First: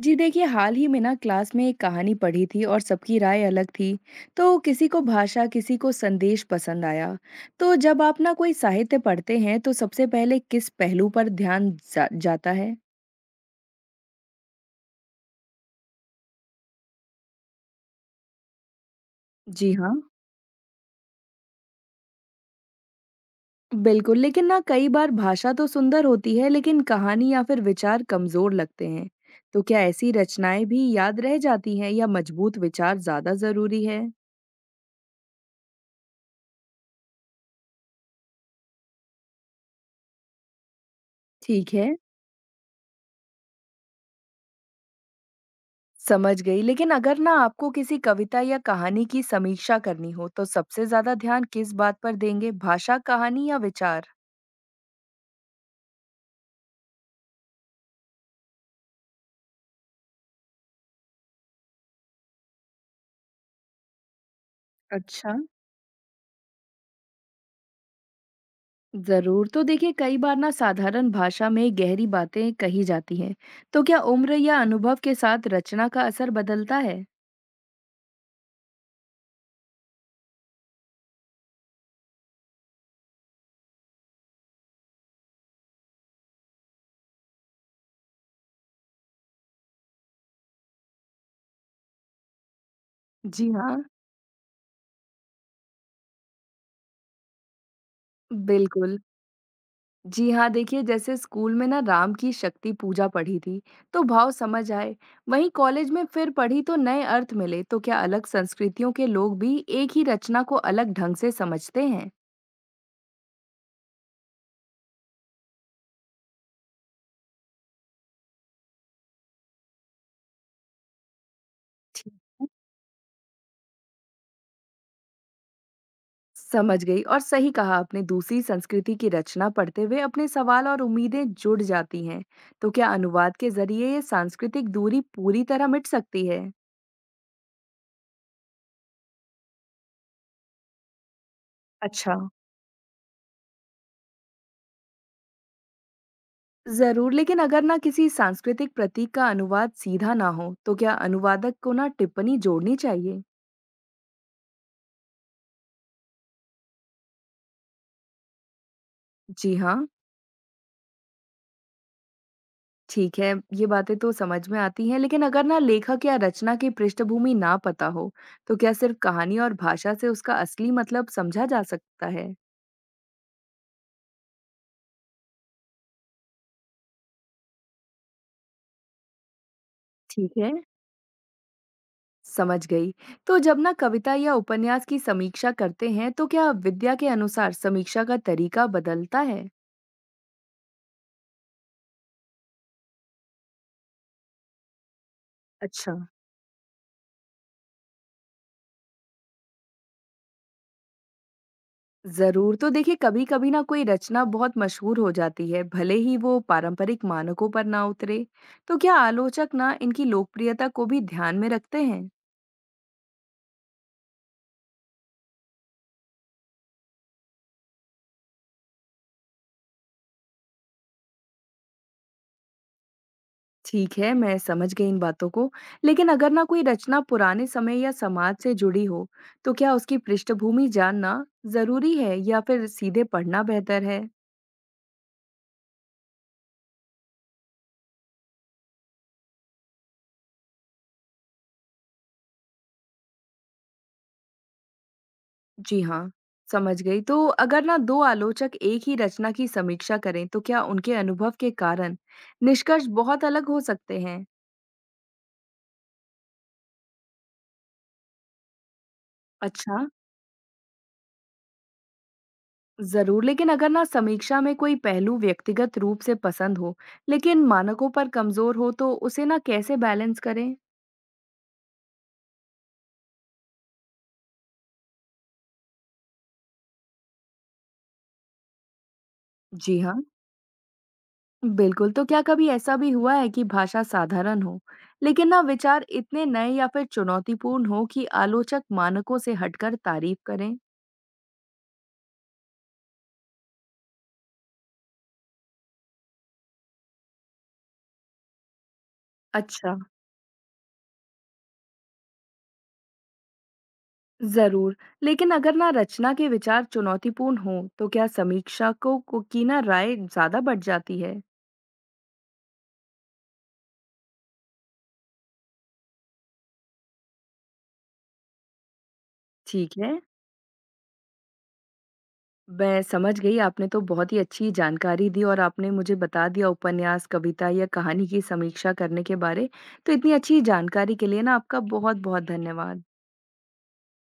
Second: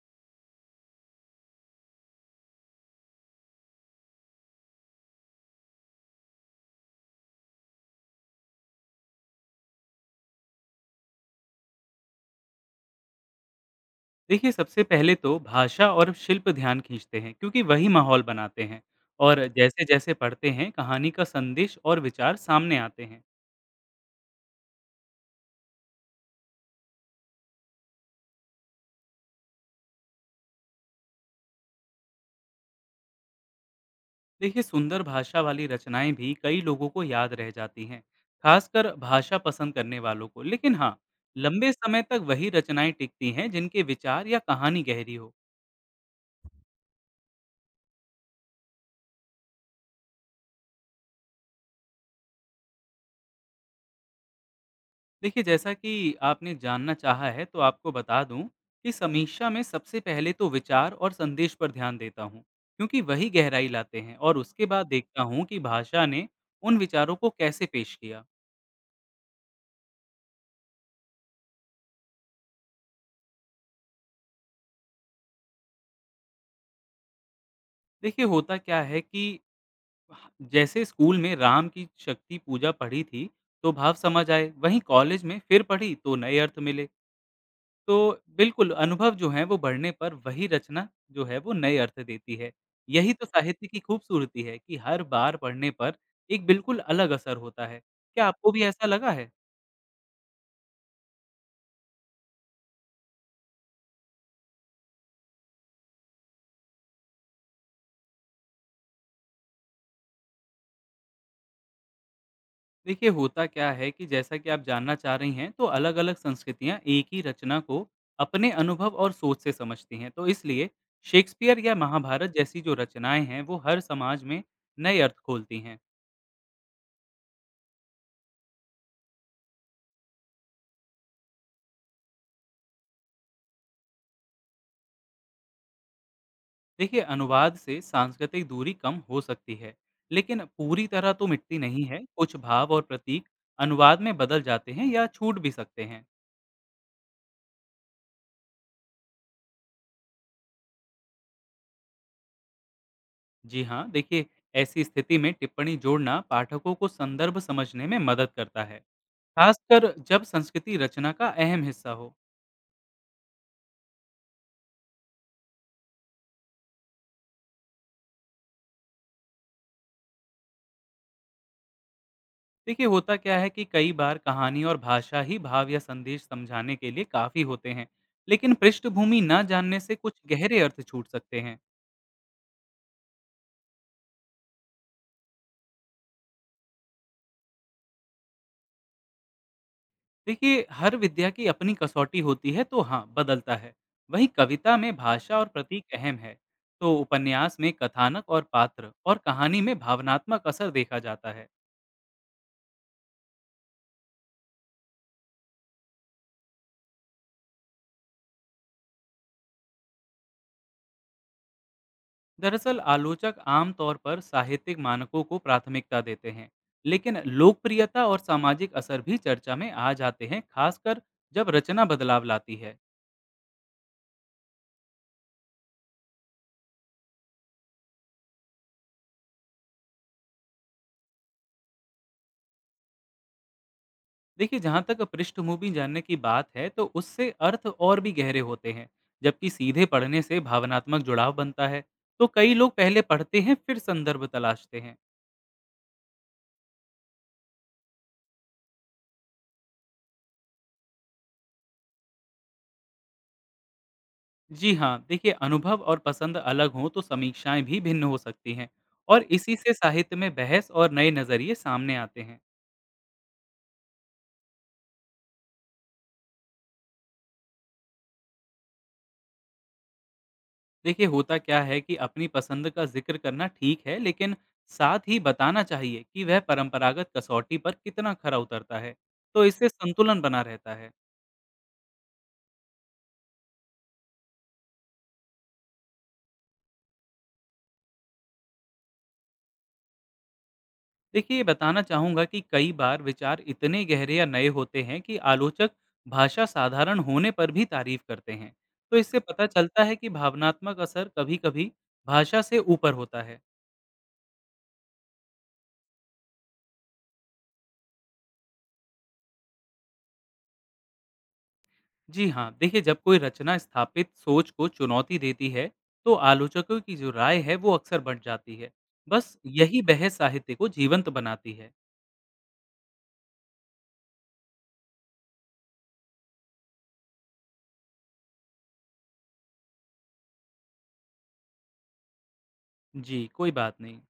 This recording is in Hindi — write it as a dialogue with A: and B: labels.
A: जी देखिए, हाल ही में ना क्लास में एक कहानी पढ़ी थी और सबकी राय अलग थी। तो किसी को भाषा किसी को संदेश पसंद आया। तो जब आप ना कोई साहित्य पढ़ते हैं तो सबसे पहले किस पहलू पर ध्यान जाता है?
B: देखिए, सबसे पहले तो भाषा और शिल्प ध्यान खींचते हैं क्योंकि वही माहौल बनाते हैं। और
A: जी
B: जैसे
A: हाँ,
B: जैसे पढ़ते हैं कहानी का संदेश और विचार सामने आते हैं।
A: बिल्कुल। लेकिन ना कई बार भाषा तो सुंदर होती है लेकिन कहानी या फिर विचार कमजोर लगते हैं। तो क्या ऐसी रचनाएं भी याद रह जाती हैं या मजबूत विचार ज्यादा जरूरी है?
B: देखिए, सुंदर भाषा वाली रचनाएं भी कई लोगों को याद रह जाती हैं, खासकर भाषा पसंद करने वालों को। लेकिन हाँ, लंबे
A: ठीक है,
B: समय तक वही रचनाएं टिकती हैं जिनके विचार या कहानी गहरी हो।
A: समझ गई। लेकिन अगर ना आपको किसी कविता या कहानी की समीक्षा करनी हो, तो सबसे ज़्यादा ध्यान किस बात पर देंगे? भाषा, कहानी या विचार?
B: देखिए, जैसा कि आपने जानना चाहा है तो आपको बता दूं कि समीक्षा में सबसे पहले तो विचार और संदेश पर ध्यान देता हूं क्योंकि वही गहराई लाते हैं, और उसके बाद देखता
A: अच्छा।
B: हूं कि भाषा ने उन विचारों को कैसे पेश किया।
A: ज़रूर। तो देखिए, कई बार ना साधारण भाषा में गहरी बातें कही जाती हैं। तो क्या उम्र या अनुभव के साथ रचना का असर बदलता है?
B: देखिए, होता क्या है कि जैसे स्कूल में राम की शक्ति पूजा पढ़ी थी तो भाव समझ आए, वहीं कॉलेज में फिर पढ़ी तो नए अर्थ मिले। तो बिल्कुल, अनुभव जो हैं वो बढ़ने पर वही रचना जो है वो नए अर्थ देती है। यही तो
A: जी
B: साहित्य की
A: हाँ।
B: खूबसूरती है कि हर बार पढ़ने पर एक बिल्कुल अलग असर होता है। क्या आपको भी ऐसा
A: बिल्कुल।
B: लगा है?
A: जी हाँ, देखिए जैसे स्कूल में ना राम की शक्ति पूजा पढ़ी थी, तो भाव समझ आए। वहीं कॉलेज में फिर पढ़ी तो नए अर्थ मिले। तो क्या अलग संस्कृतियों के लोग भी एक ही रचना को अलग ढंग से समझते हैं?
B: देखिए, होता क्या है कि जैसा कि आप जानना चाह रही हैं तो अलग-अलग संस्कृतियाँ एक ही रचना को अपने अनुभव और सोच से समझती हैं। तो इसलिए शेक्सपियर या
A: ठीक
B: महाभारत
A: है,
B: जैसी जो रचनाएँ हैं वो हर समाज में नए अर्थ खोलती हैं।
A: समझ गई। और सही कहा आपने, दूसरी संस्कृति की रचना पढ़ते हुए अपने सवाल और उम्मीदें जुड़ जाती हैं। तो क्या अनुवाद के जरिए ये सांस्कृतिक दूरी पूरी तरह मिट सकती है?
B: देखिए, अनुवाद से सांस्कृतिक दूरी कम हो सकती है, लेकिन पूरी तरह तो मिटती नहीं है।
A: अच्छा।
B: कुछ भाव और प्रतीक अनुवाद में बदल जाते हैं या छूट भी सकते हैं।
A: जरूर, लेकिन अगर ना किसी सांस्कृतिक प्रतीक का अनुवाद सीधा ना हो, तो क्या अनुवादक को ना टिप्पणी जोड़नी चाहिए?
B: जी हाँ, देखिए, ऐसी स्थिति में टिप्पणी जोड़ना पाठकों को संदर्भ समझने में मदद करता है,
A: जी हाँ।
B: खासकर जब संस्कृति रचना का अहम हिस्सा हो।
A: ठीक है, ये बातें तो समझ में आती हैं। लेकिन अगर ना लेखक या रचना की पृष्ठभूमि ना पता हो, तो क्या सिर्फ कहानी और भाषा से उसका असली मतलब समझा जा सकता है?
B: देखिए, होता क्या है कि कई बार कहानी और भाषा ही भाव या संदेश समझाने के लिए काफी होते हैं, लेकिन पृष्ठभूमि न जानने से कुछ
A: ठीक है,
B: गहरे अर्थ छूट सकते हैं।
A: समझ गई। तो जब ना कविता या उपन्यास की समीक्षा करते हैं तो क्या विद्या के अनुसार समीक्षा का तरीका बदलता है?
B: देखिए, हर विद्या की अपनी कसौटी होती है तो हाँ, बदलता है। वहीं कविता में भाषा और
A: अच्छा।
B: प्रतीक अहम है, तो उपन्यास में कथानक और पात्र, और कहानी में भावनात्मक असर देखा जाता है।
A: ज़रूर, तो देखिए कभी-कभी ना कोई रचना बहुत मशहूर हो जाती है, भले ही वो पारंपरिक मानकों पर ना उतरे। तो क्या आलोचक ना इनकी लोकप्रियता को भी ध्यान में रखते हैं?
B: दरअसल आलोचक आमतौर पर साहित्यिक मानकों को प्राथमिकता देते हैं, लेकिन लोकप्रियता और सामाजिक असर भी चर्चा में आ जाते हैं, खासकर जब रचना बदलाव लाती है।
A: ठीक है, मैं समझ गई इन बातों को, लेकिन अगर ना कोई रचना पुराने समय या समाज से जुड़ी हो, तो क्या उसकी पृष्ठभूमि जानना ज़रूरी है या फिर सीधे पढ़ना बेहतर है?
B: देखिए, जहाँ तक पृष्ठभूमि जानने की बात है तो उससे अर्थ और भी गहरे होते हैं, जबकि सीधे पढ़ने से भावनात्मक जुड़ाव बनता है। तो कई लोग पहले पढ़ते हैं फिर संदर्भ तलाशते हैं।
A: जी हाँ, समझ गई। तो अगर ना 2 आलोचक एक ही रचना की समीक्षा करें, तो क्या उनके अनुभव के कारण निष्कर्ष बहुत अलग हो सकते हैं?
B: जी हाँ, देखिए, अनुभव और पसंद अलग हों तो समीक्षाएं भी भिन्न हो सकती हैं, और इसी से
A: अच्छा,
B: साहित्य में बहस और नए नज़रिए सामने आते हैं।
A: ज़रूर। लेकिन अगर ना समीक्षा में कोई पहलू व्यक्तिगत रूप से पसंद हो, लेकिन मानकों पर कमज़ोर हो, तो उसे ना कैसे बैलेंस करें?
B: देखिए, होता क्या है कि अपनी पसंद का जिक्र करना ठीक है, लेकिन साथ ही बताना चाहिए कि वह परंपरागत कसौटी पर कितना खरा उतरता है। तो इससे
A: जी हाँ,
B: संतुलन बना रहता है।
A: बिल्कुल। तो क्या कभी ऐसा भी हुआ है कि भाषा साधारण हो, लेकिन ना विचार इतने नए या फिर चुनौतीपूर्ण हो कि आलोचक मानकों से हटकर तारीफ करें?
B: देखिए, ये बताना चाहूँगा कि कई बार विचार इतने गहरे या नए होते हैं कि आलोचक भाषा साधारण होने पर भी तारीफ करते हैं। तो इससे पता
A: अच्छा,
B: चलता है कि भावनात्मक असर कभी-कभी भाषा से ऊपर होता है।
A: ज़रूर। लेकिन अगर ना रचना के विचार चुनौतीपूर्ण हो, तो क्या समीक्षकों को की ना राय ज़्यादा बढ़ जाती है?
B: जी हाँ, देखिए, जब कोई रचना स्थापित सोच को चुनौती देती है तो आलोचकों की जो राय है वो अक्सर बढ़ जाती है। बस,
A: ठीक
B: यही
A: है।
B: बहस साहित्य को जीवंत बनाती है।
A: मैं समझ गई, आपने तो बहुत ही अच्छी जानकारी दी और आपने मुझे बता दिया उपन्यास, कविता या कहानी की समीक्षा करने के बारे। तो इतनी अच्छी जानकारी के लिए ना आपका बहुत-बहुत धन्यवाद।
B: जी, कोई बात नहीं।